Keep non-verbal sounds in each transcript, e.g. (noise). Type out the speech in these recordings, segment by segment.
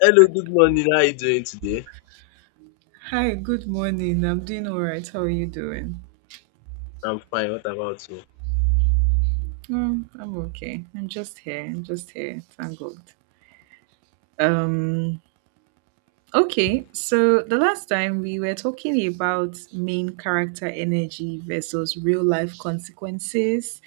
Hello, good morning. How are you doing today? Hi, good morning. I'm doing all right. How are you doing? I'm fine. What about you? Mm, I'm okay. I'm just here. Thank God. Um, okay. So the last time we were talking about main character energy versus real life consequences,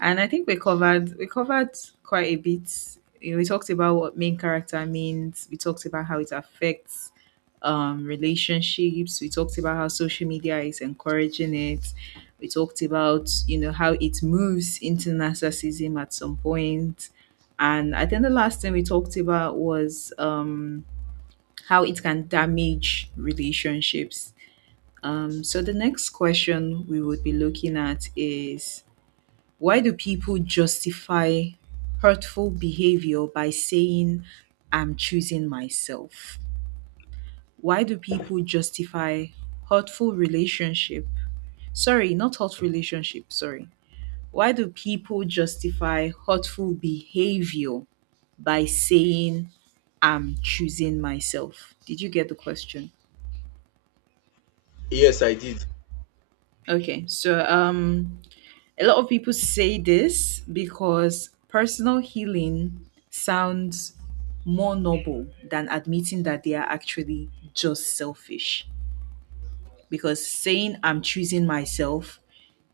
and I think we covered quite a bit. You know, we talked about what main character means. We talked about how it affects relationships. We talked about how social media is encouraging it. We talked about you know how it moves into narcissism at some point. And I think the last thing we talked about was how it can damage relationships. So the next question we would be looking at is, why do people justify hurtful behavior by saying, I'm choosing myself? Why do people justify hurtful relationship? Sorry, not hurtful relationship, sorry. Why do people justify hurtful behavior by saying, I'm choosing myself? Did you get the question? Yes, I did. Okay, so a lot of people say this because personal healing sounds more noble than admitting that they are actually just selfish. Because saying I'm choosing myself,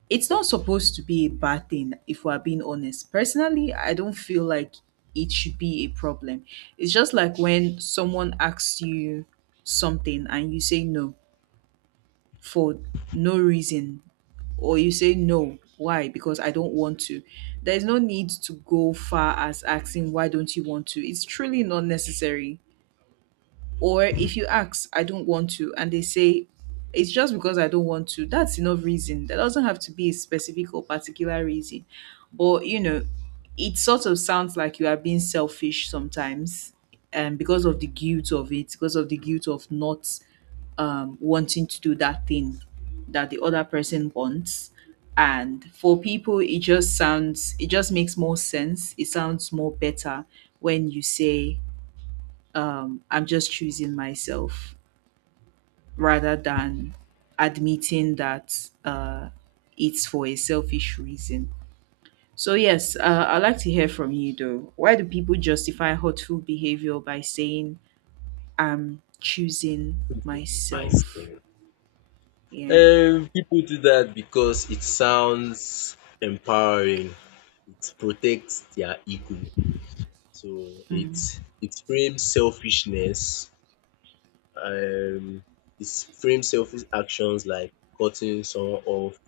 it's not supposed to be a bad thing if we're being honest. Personally, I don't feel like it should be a problem. It's just like when someone asks you something and you say no for no reason, or you say no, why? Because I don't want to. There is no need to go far as asking why don't you want to, it's truly not necessary. Or if you ask, I don't want to, and they say it's just because I don't want to, that's enough reason. There doesn't have to be a specific or particular reason. But you know, it sort of sounds like you are being selfish sometimes, and because of the guilt of it, because of the guilt of not wanting to do that thing that the other person wants. And for people, it just sounds, it just makes more sense. It sounds more better when you say, I'm just choosing myself rather than admitting that it's for a selfish reason. So, yes, I'd like to hear from you though. Why do people justify hurtful behavior by saying, I'm choosing My myself? stereo. Yeah, People do that because it sounds empowering. It protects their ego. So it frames selfishness. Um, it frames selfish actions like cutting someone off,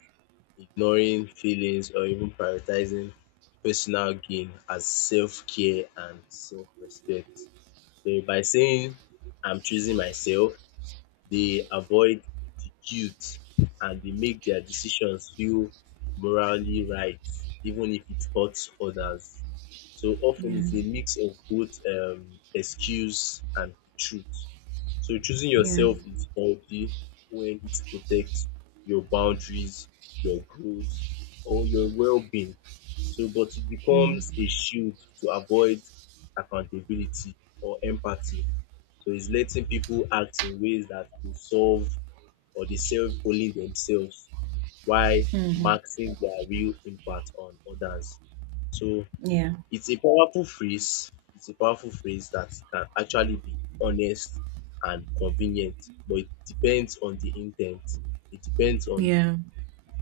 ignoring feelings, or even prioritizing personal gain as self care and self respect. So by saying I'm choosing myself, they avoid the guilt and they make their decisions feel morally right, even if it hurts others. So often it's yeah, a mix of both excuse and truth. So choosing yeah. yourself is healthy when it protects your boundaries, your growth, or your well-being. So, but it becomes a shield to avoid accountability or empathy, so it's letting people act in ways that will solve or they serve only themselves while Mm-hmm. maxing their real impact on others. So Yeah. it's a powerful phrase. It's a powerful phrase that can actually be honest and convenient, but it depends on the intent. It depends on Yeah,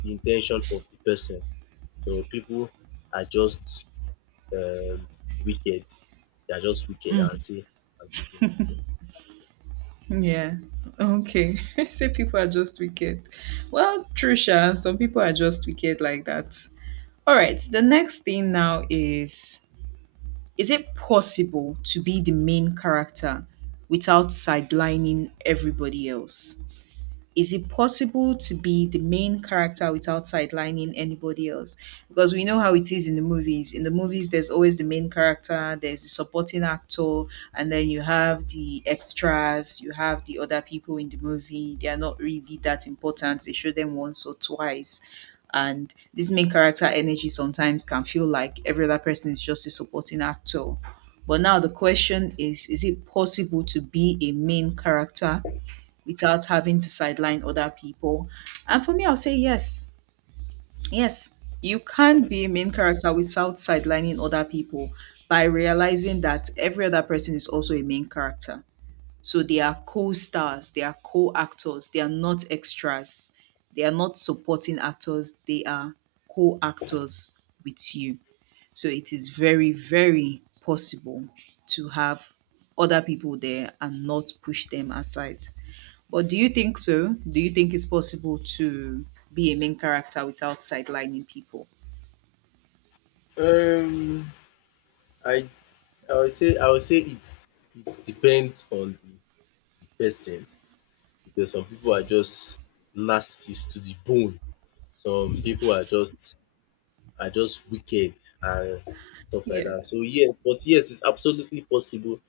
the intention of the person. So people are just um, wicked. They are just wicked and say, I'm choosing yeah. Okay. (laughs) So people are just wicked. Well, Trisha, some people are just wicked like that. All right. The next thing now is it possible to be the main character without sidelining everybody else? Is it possible to be the main character without sidelining anybody else? Because we know how it is in the movies. In the movies, there's always the main character, there's the supporting actor, and then you have the extras, you have the other people in the movie. They are not really that important. They show them once or twice. And this main character energy sometimes can feel like every other person is just a supporting actor. But now the question is it possible to be a main character without having to sideline other people? And for me, I'll say yes. Yes, you can be a main character without sidelining other people by realizing that every other person is also a main character. So they are co stars, they are co actors, they are not extras, they are not supporting actors, they are co actors with you. So it is very, very possible to have other people there and not push them aside. But do you think so? Do you think it's possible to be a main character without sidelining people? myself. I I will say I will say it depends on the person because some people are just narcissist to the bone. Some people are just wicked and stuff like Yeah. that. So yes, but yes, it's absolutely possible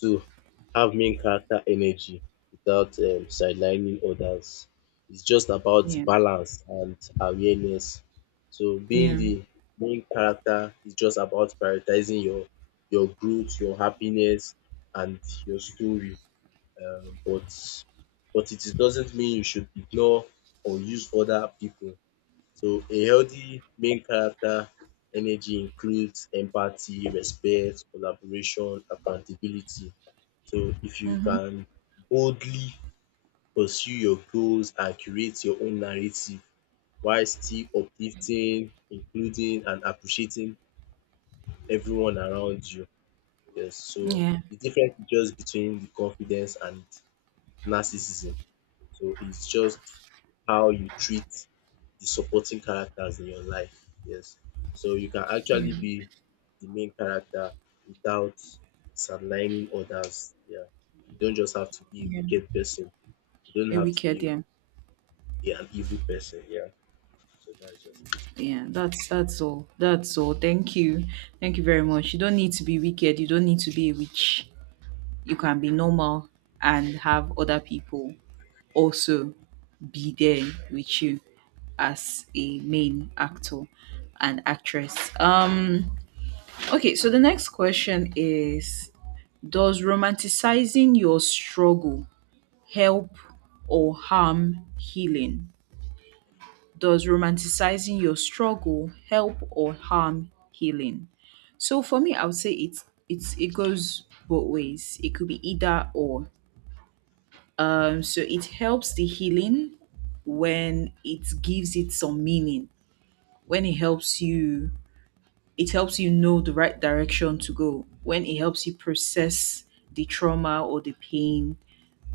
to have main character energy without sidelining others. It's just about Yeah. balance and awareness. So being Yeah. the main character is just about prioritizing your growth, your happiness, and your story. Um, but but it doesn't mean you should ignore or use other people, so a healthy main character energy includes empathy, respect, collaboration, accountability. So if you Mm-hmm. can boldly pursue your goals and create your own narrative while still uplifting, including and appreciating everyone around you. Yes, so Yeah. the difference is just between the confidence and narcissism. So it's just how you treat the supporting characters in your life. Yes. So you can Yeah. actually be the main character without sidelining others. Yeah. You don't just have to be a Yeah. wicked person. You A don't have to wicked, be yeah. An evil person. Yeah. So that's just it. Yeah. That's all. That's all. Thank you. Thank you very much. You don't need to be wicked. You don't need to be a witch. You can be normal and have other people also be there with you as a main actor and actress. Um, okay, so the next question is, does romanticizing your struggle help or harm healing? Does romanticizing your struggle help or harm healing? So for me, I would say it goes both ways. It could be either or. So it helps the healing when it gives it some meaning, when it helps you. It helps you know the right direction to go, when it helps you process the trauma or the pain.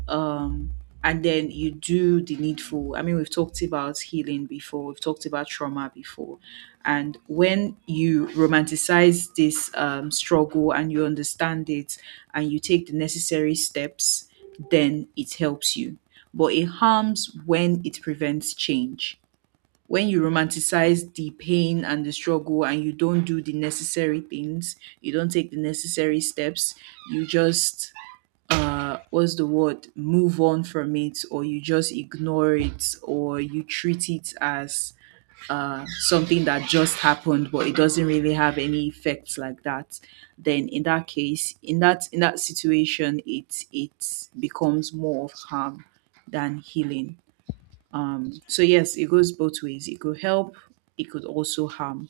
Um, and then you do the needful. I mean, we've talked about healing before, we've talked about trauma before. And when you romanticize this struggle and you understand it and you take the necessary steps, then it helps you. But it harms when it prevents change, when you romanticize the pain and the struggle and you don't do the necessary things, you don't take the necessary steps, you just what's the word, move on from it, or you just ignore it, or you treat it as something that just happened but it doesn't really have any effects like that. Then in that case, in that situation, it becomes more of harm than healing. So yes, it goes both ways. It could help, it could also harm.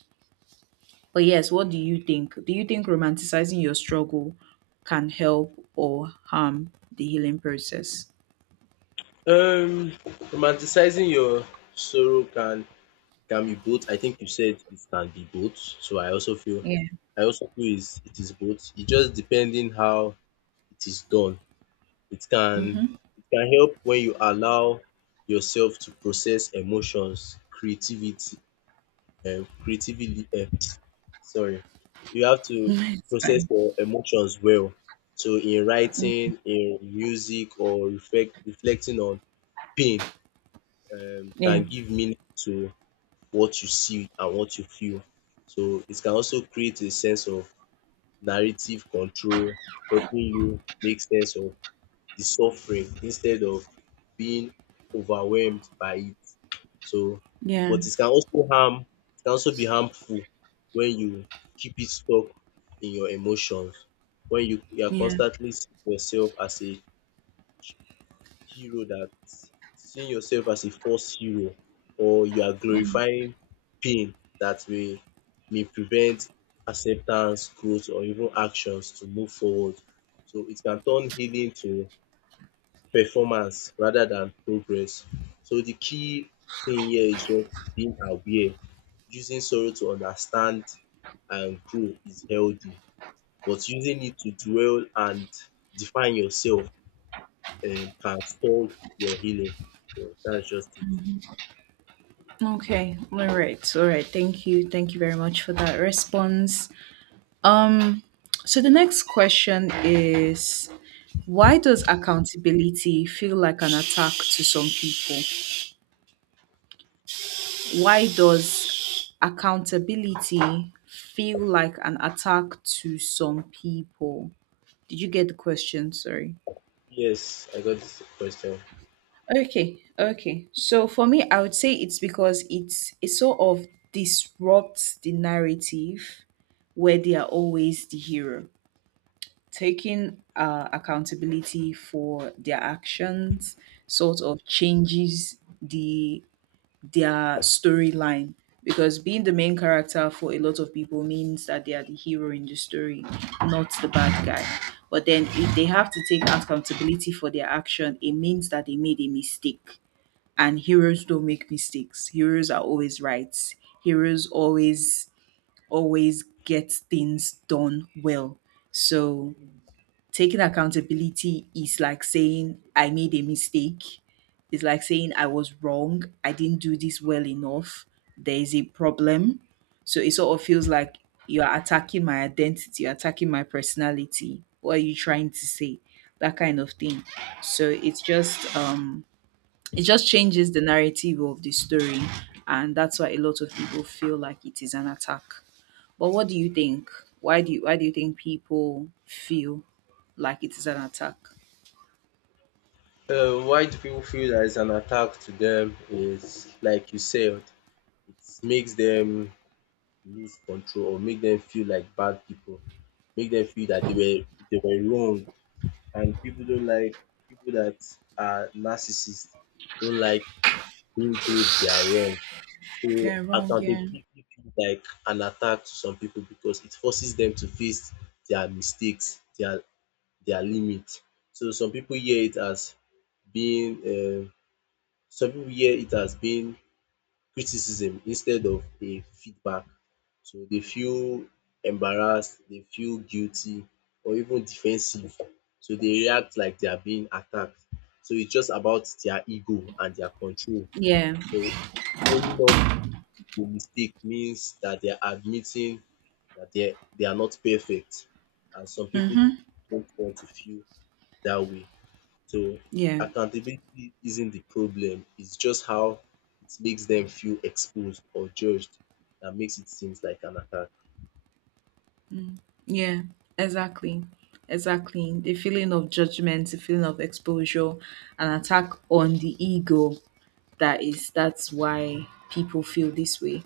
But yes, what do you think? Do you think romanticizing your struggle can help or harm the healing process? Um Romanticizing your sorrow can be both. I think you said it can be both. So Yeah. I also feel is it is both. It just depending how it is done. It can Mm-hmm. it can help when you allow yourself to process emotions, creativity, creatively, sorry. You have (laughs) to It's process fine. your emotions well. So in writing, in music or reflecting on pain Yeah. can give meaning to what you see and what you feel. So it can also create a sense of narrative control, helping you make sense of the suffering instead of being overwhelmed by it. So, Yeah. but it can also harm, it can also be harmful when you keep it stuck in your emotions. When you are Yeah. constantly seeing yourself as a hero that seeing yourself as a false hero, or you are Mm. glorifying pain that may prevent acceptance, growth or even actions to move forward. So it can turn healing to performance rather than progress. So the key thing here is just being aware. Using sorrow to understand and grow is healthy, but using it to dwell and define yourself can stall your healing. That's just it. Okay. All right. All right. Thank you. Thank you very much for that response. Um so the next question is, why does accountability feel like an attack to some people? Why does accountability feel like an attack to some people? Did you get the question? Sorry. Yes, I got this question. Okay, okay. So for me, I would say it's because it sort of disrupts the narrative where they are always the hero. Taking accountability for their actions sort of changes their storyline, because being the main character for a lot of people means that they are the hero in the story, not the bad guy. But then if they have to take accountability for their action, it means that they made a mistake. And heroes don't make mistakes. Heroes are always right. Heroes always get things done well. So taking accountability is like saying I made a mistake. It's like saying I was wrong. I didn't do this well enough. There is a problem. So it sort of feels like you are attacking my identity, you're attacking my personality. What are you trying to say? That kind of thing. So it's just it just changes the narrative of the story, and that's why a lot of people feel like it is an attack. But what do you think? Why do you think people feel like it is an attack? Why do people feel that it's an attack to them is like you said, it makes them lose control or make them feel like bad people, make them feel that they were wrong. And people don't like people that are narcissists don't like being told they are wrong. So They're wrong, yeah. accountability feels like an attack to some people because it forces them to face their mistakes, their limits. So some people hear it as being some people hear it as being criticism instead of a feedback. So they feel embarrassed, they feel guilty or even defensive. So they react like they are being attacked. So it's just about their ego and their control. Yeah. So owning up to mistake means that they are admitting that they are not perfect. And some people Mm-hmm. don't want to feel that way. So Yeah, accountability isn't the problem. It's just how it makes them feel exposed or judged that makes it seems like an attack. yeah, exactly. Exactly. The feeling of judgment, the feeling of exposure, an attack on the ego. That is, that's why people feel this way.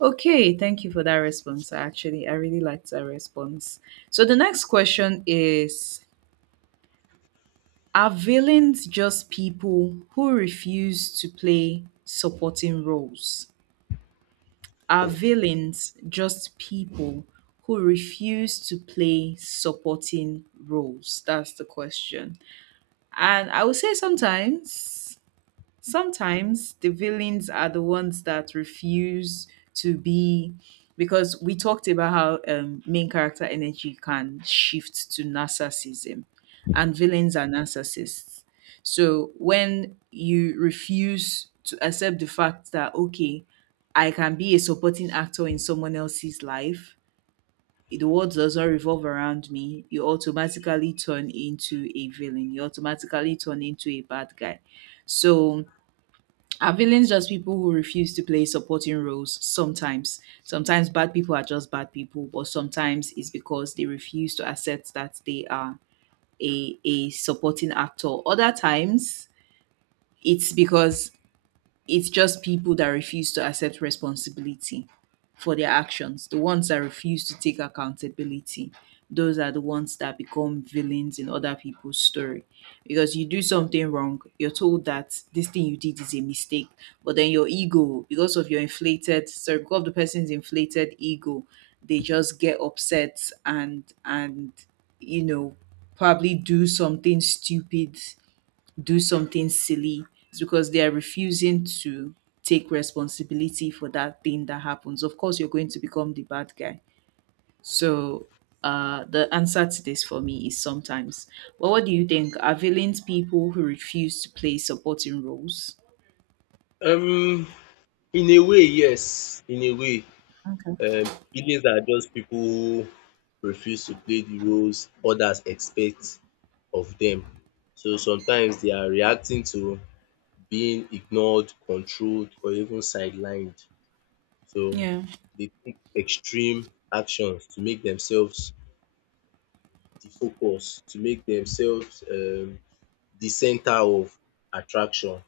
Okay, thank you for that response. Actually, I really liked that response. So the next question is, are villains just people who refuse to play supporting roles? Are villains just people who refuse to play supporting roles? That's the question. And I would say sometimes. Sometimes the villains are the ones that refuse to be, because we talked about how main character energy can shift to narcissism, and villains are narcissists. So when you refuse to accept the fact that okay, I can be a supporting actor in someone else's life, the world doesn't revolve around me, you automatically turn into a villain. You automatically turn into a bad guy. So are villains just people who refuse to play supporting roles? Sometimes. Sometimes bad people are just bad people, but sometimes it's because they refuse to accept that they are a supporting actor. Other times, it's because it's just people that refuse to accept responsibility for their actions. The ones that refuse to take accountability, those are the ones that become villains in other people's story. Because you do something wrong, you're told that this thing you did is a mistake, but then your ego, because of your inflated, sorry, because of the person's inflated ego, they just get upset and you know probably do something stupid, do something silly. It's because they are refusing to take responsibility for that thing that happens. Of course you're going to become the bad guy. So the answer to this for me is sometimes. But what do you think? Are villains people who refuse to play supporting roles? Um, in a way, yes. In a way, Okay. Feelings are just people who refuse to play the roles others expect of them. So sometimes they are reacting to being ignored, controlled, or even sidelined. So Yeah, they take extreme actions to make themselves the focus, to make themselves the center of attraction.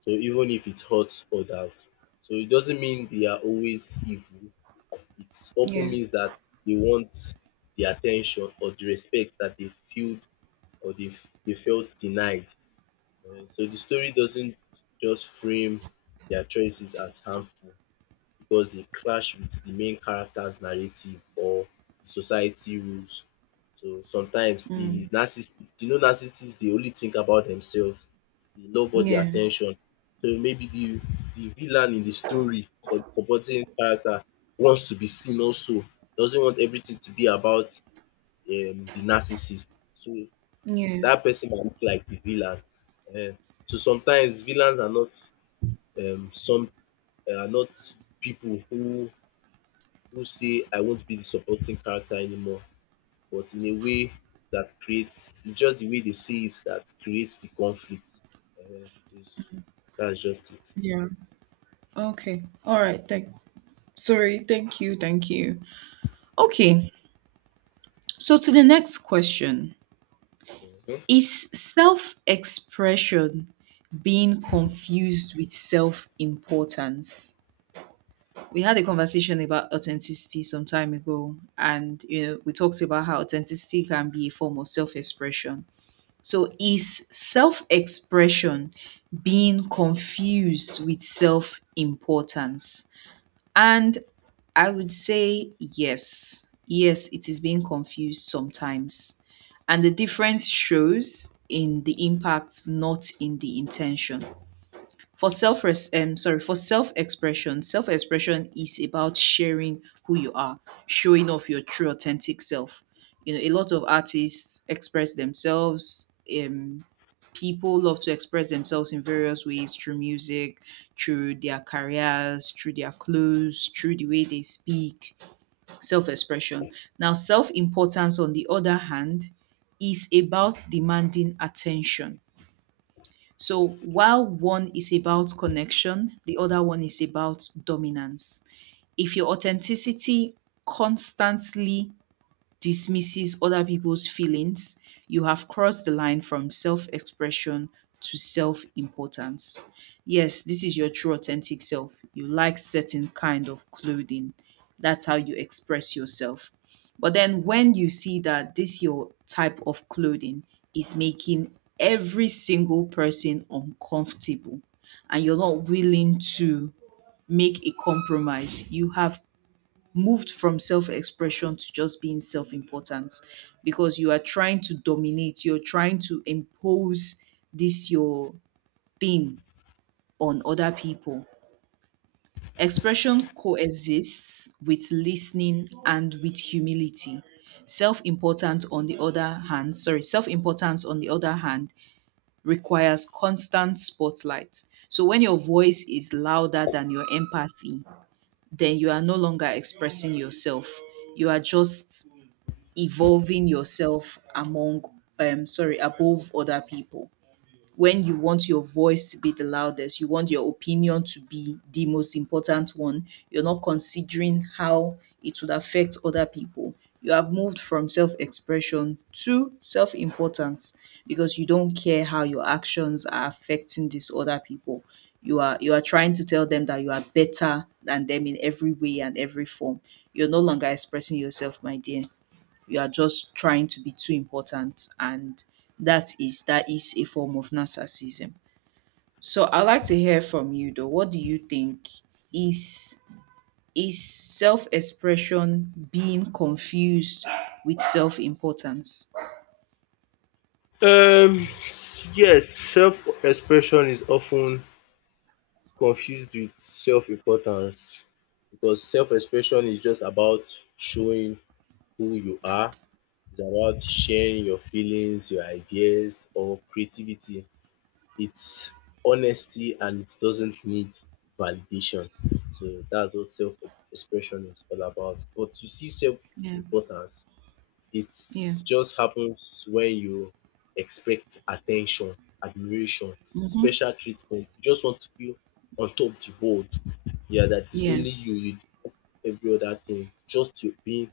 So even if it hurts others. So it doesn't mean they are always evil. It often yeah. means that they want the attention or the respect that they feel or they felt denied. So the story doesn't just frame their choices as harmful because they clash with the main character's narrative or the society rules. So sometimes the Mm. narcissist, you know, narcissists they only think about themselves. They love all the Yeah, attention. So maybe the villain in the story or the forgotten character wants to be seen also. Doesn't want everything to be about the narcissist. So yeah, that person might look like the villain. Eh, so sometimes villains are not um, some are not people who say I won't be the supporting character anymore, but in a way that creates it's just the way they see it that creates the conflict. Ehen, is- that's just it. yeah. Okay, all right, thank sorry, thank you, thank you. Okay, so to the next question. Mhm. Is self expression being confused with self importance? We had a conversation about authenticity some time ago, and you know, we talked about how authenticity can be a form of self expression. So, is self expression being confused with self importance? And I would say yes. Yes, it is being confused sometimes. And the difference shows in the impact, not in the intention for self res sorry for self expression. Self expression is about sharing who you are, showing off your true authentic self. You know, a lot of artists express themselves. um People love to express themselves in various ways: through music, through their careers, through their clothes, through the way they speak. Self expression. Now, self importance, on the other hand, is about demanding attention. So while one is about connection, the other one is about dominance. If your authenticity constantly dismisses other people's feelings, you have crossed the line from self expression to self importance. Yes, this is your true authentic self. You like certain kind of clothing. That's how you express yourself. But then when you see that this your type of clothing is making every single person uncomfortable and you're not willing to make a compromise, you have moved from self-expression to just being self-important, because you are trying to dominate, you're trying to impose this your thing on other people. Expression coexists with listening and with humility. Self-importance on the other hand requires constant spotlight. So when your voice is louder than your empathy, then you are no longer expressing yourself, you are just evolving yourself among sorry above other people. When you want your voice to be the loudest, you want your opinion to be the most important one, you're not considering how it would affect other people. You have moved from self-expression to self-importance, because you don't care how your actions are affecting these other people. You are you are trying to tell them that you are better than them in every way and every form. You're no longer expressing yourself, my dear. We are just trying to be too important, and that is a form of narcissism. So I'd like to hear from you, though, what do you think? is is self-expression being confused with self-importance? Um, yes, self expression is often confused with self importance because self expression is just about showing who you are, it's about sharing your feelings, your ideas, or creativity. It's honesty and it doesn't need validation. So that's what self expression is all about. But you see, self Yeah, importance, it yeah, just happens when you expect attention, admiration, mm-hmm, special treatment. You just want to feel on top the world. Yeah, that is yeah, only you, you do every other thing, just you being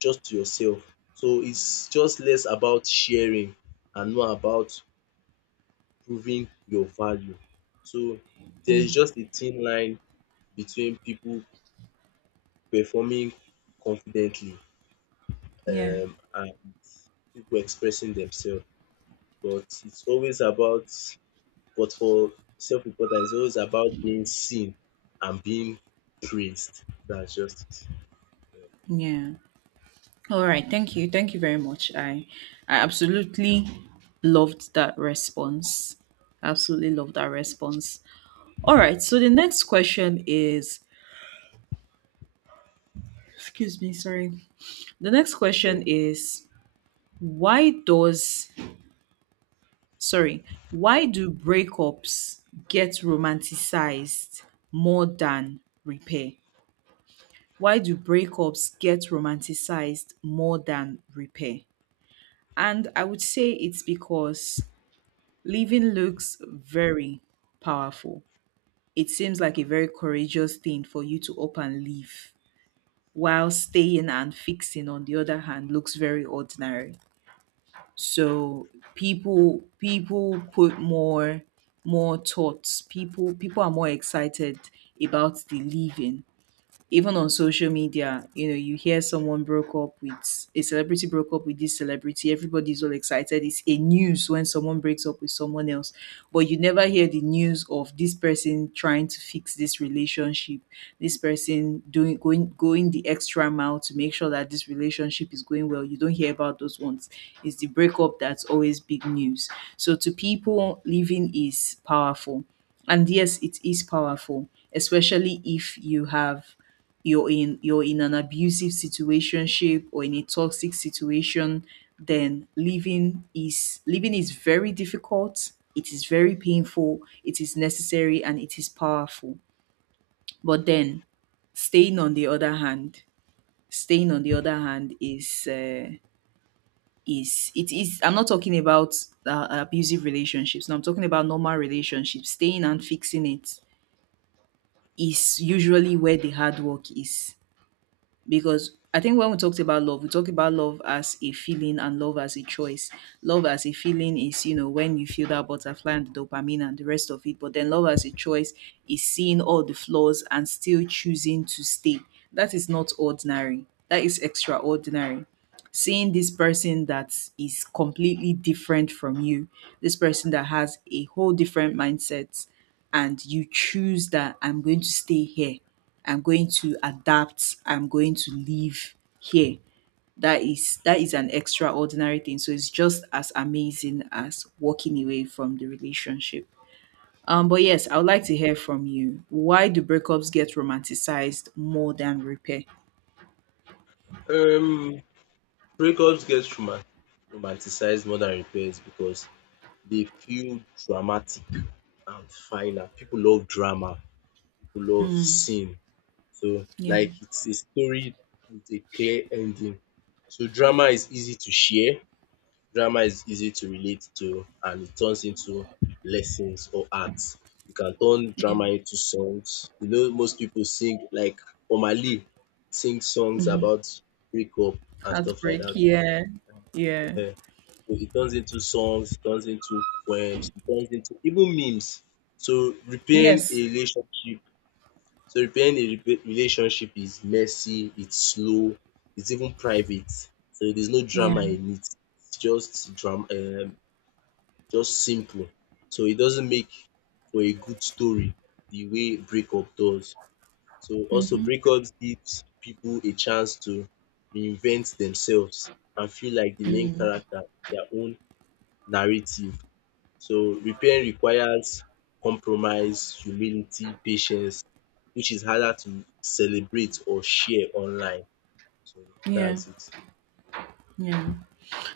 just yourself. So it's just less about sharing and more about proving your value. So there's mm, just a thin line between people performing confidently, yeah, and people expressing themselves. But it's always about, but for self importance, it's always about being seen and being praised. That's just yeah. All right, thank you, thank you very much. I absolutely loved that response. Absolutely loved that response. All right. So the next question is, excuse me, sorry. The next it. question Okay. is, why does, sorry, why do breakups get romanticized more than repair? Why do breakups get romanticized more than repair? And I would say it's because leaving looks very powerful. It seems like a very courageous thing for you to up and leave, while staying and fixing on the other hand looks very ordinary. So people put more thoughts. People are more excited about the living. Even on social media, you know, you hear someone broke up with a celebrity, broke up with this celebrity, everybody's all excited. It's a news when someone breaks up with someone else, but you never hear the news of this person trying to fix this relationship, this person doing going going the extra mile to make sure that this relationship is going well. You don't hear about those ones. It's the breakup that's always big news. So to people, living is powerful. And yes, it is powerful, especially if you're in an abusive situationship or in a toxic situation. Then living is, living is very difficult. It is very painful, it is necessary, and it is powerful. But then, staying on the other hand staying on the other hand is it is I'm not talking about abusive relationships, no, I'm talking about normal relationships. Staying and fixing it is usually where the hard work is, because I think when we talked about love, we talk about love as a feeling and love as a choice. Love as a feeling is, you know, when you feel that butterfly and the dopamine and the rest of it. But then love as a choice is seeing all the flaws and still choosing to stay. That is not ordinary. That is extraordinary. Seeing this person that is completely different from you, this person that has a whole different mindset, and you choose that I'm going to stay here. I'm going to adapt, I'm going to live here. That is an extraordinary thing. So it's just as amazing as walking away from the relationship. But yes, I would like to hear from you. Why do breakups get romanticized more than repair? Um, breakups get romanticized more than repairs because they feel dramatic and final. People love drama, people love scene. So, Yeah, like it's a story with a clear ending. So drama is easy to share, drama is easy to relate to, and it turns into lessons or art. You can turn yeah. drama into songs. You know, most people sing like Omali sing songs Hmm. about breakup and stuff like Heartbreak. that. Yeah, yeah. Ehen. So it turns into songs, it turns into poems, it turns into even memes. So Yes. Repairing a relationship is messy, it's slow, it's even private. So there's no drama Yeah. in it. It's just drama, just simple. So it doesn't make for a good story the way breakup does. So also Mm-hmm. breakups gives people a chance to reinvent themselves and feel like the main Mm. character in their own narrative. So repairing requires compromise, humility, patience, which is harder to celebrate or share online. So Yeah. that's it. Yeah.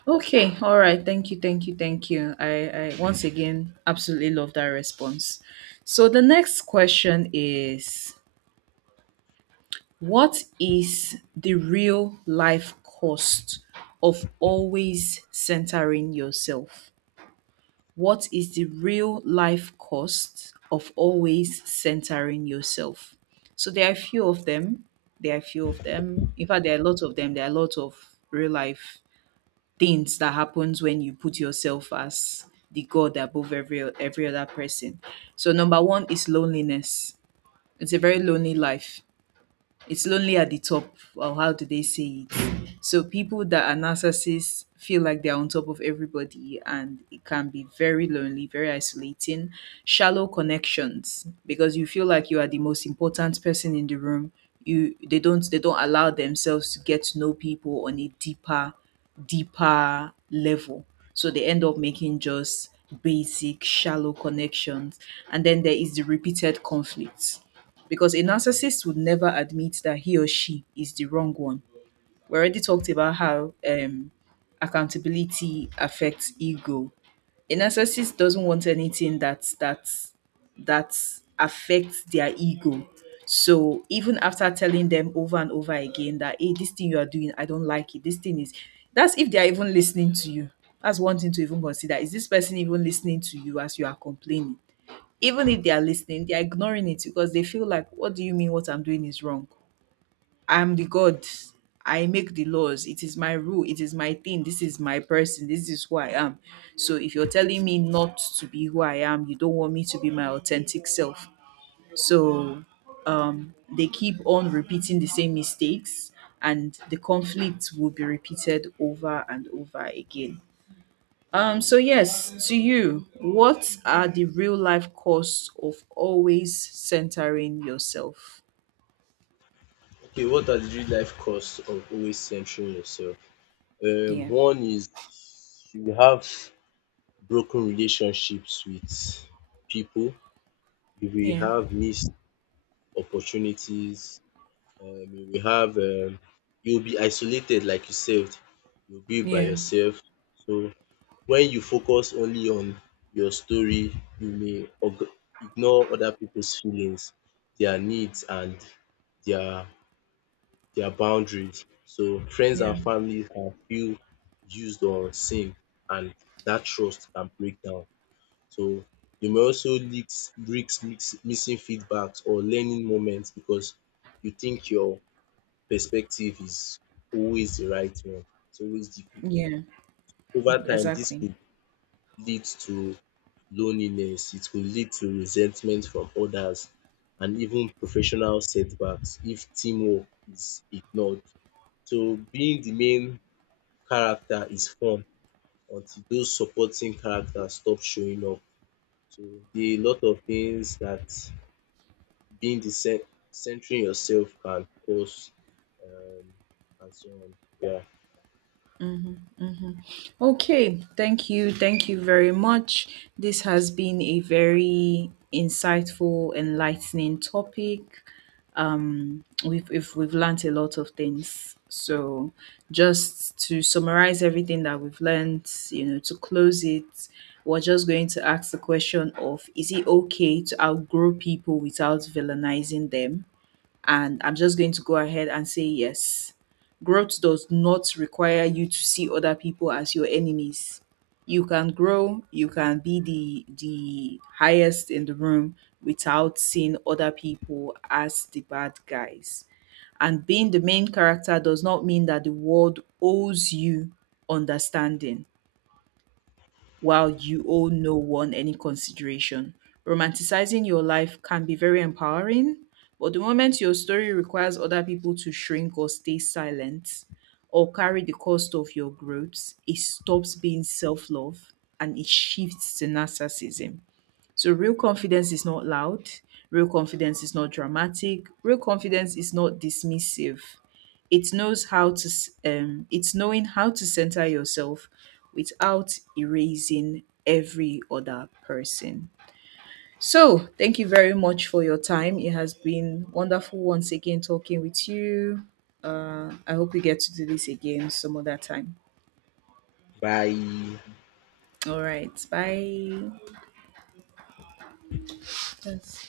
Okay, all right. Thank you, thank you, thank you. I once again absolutely love that response. So the next question is, what is the real life cost of always centering yourself? What is the real life cost of always centering yourself? So there are a few of them. There are a few of them. In fact, there are a lot of them. There are a lot of real life things that happens when you put yourself as the god above every other person. So number one is loneliness. It's a very lonely life. It's lonely at the top, or how do they say it? So people that are narcissists feel like they're on top of everybody, and it can be very lonely, very isolating. Shallow connections, because you feel like you are the most important person in the room. You They don't allow themselves to get to know people on a deeper, deeper level. So they end up making just basic shallow connections. And then there is the repeated conflicts, because a narcissist would never admit that he or she is the wrong one. We already talked about how accountability affects ego. A narcissist doesn't want anything that affects their ego. So even after telling them over and over again that, hey, this thing you are doing, I don't like it. This thing is, that's if they are even listening to you. That's one thing to even consider. Is this person even listening to you as you are complaining? Even if they are listening, they are ignoring it because they feel like, what do you mean what I'm doing is wrong? I'm the God. I make the laws. It is my rule. It is my thing. This is my person. This is who I am. So if you're telling me not to be who I am, you don't want me to be my authentic self. So they keep on repeating the same mistakes, and the conflict will be repeated over and over again. So yes, to you, what are the real life costs of always centering yourself? Okay, what are the real life costs of always centering yourself? Yeah, One is you will have broken relationships with people, you will yeah, have missed opportunities, you will have you'll be isolated, like you said, you'll be by yeah, yourself. So when you focus only on your story, you may oga ignore other people's feelings, their needs and their their boundaries. So friends yeah, and family can feel used or unseen, and that trust can break down. So you may also leaks risk mix missing feedbacks or learning moments because you think your perspective is always the right one, it's always the good one. yeah, Over time this exactly. could lead to loneliness, it could lead to resentment from others and even professional setbacks if teamwork is ignored. So being the main character is fun until those supporting characters stop showing up. So there are a lot of things that being the centering yourself can cause, um and so on. Yeah. Okay, thank you very much. This has been a very insightful, enlightening topic. We've learned a lot of things. So just to summarize everything that we've learned, you know, to close it, we're just going to ask the question of, is it okay to outgrow people without villainizing them? And I'm just going to go ahead and say yes. Growth does not require you to see other people as your enemies. You can grow, you can be the highest in the room without seeing other people as the bad guys. And being the main character does not mean that the world owes you understanding while you owe no one any consideration. Romanticizing your life can be very empowering, but the moment your story requires other people to shrink or stay silent or carry the cost of your growth, it stops being self love and it shifts to narcissism. So real confidence is not loud, real confidence is not dramatic, real confidence is not dismissive. It knows how to it's knowing how to center yourself without erasing every other person. So, thank you very much for your time. It has been wonderful once again talking with you. I hope we get to do this again some other time. Bye. All right. Bye. Yes.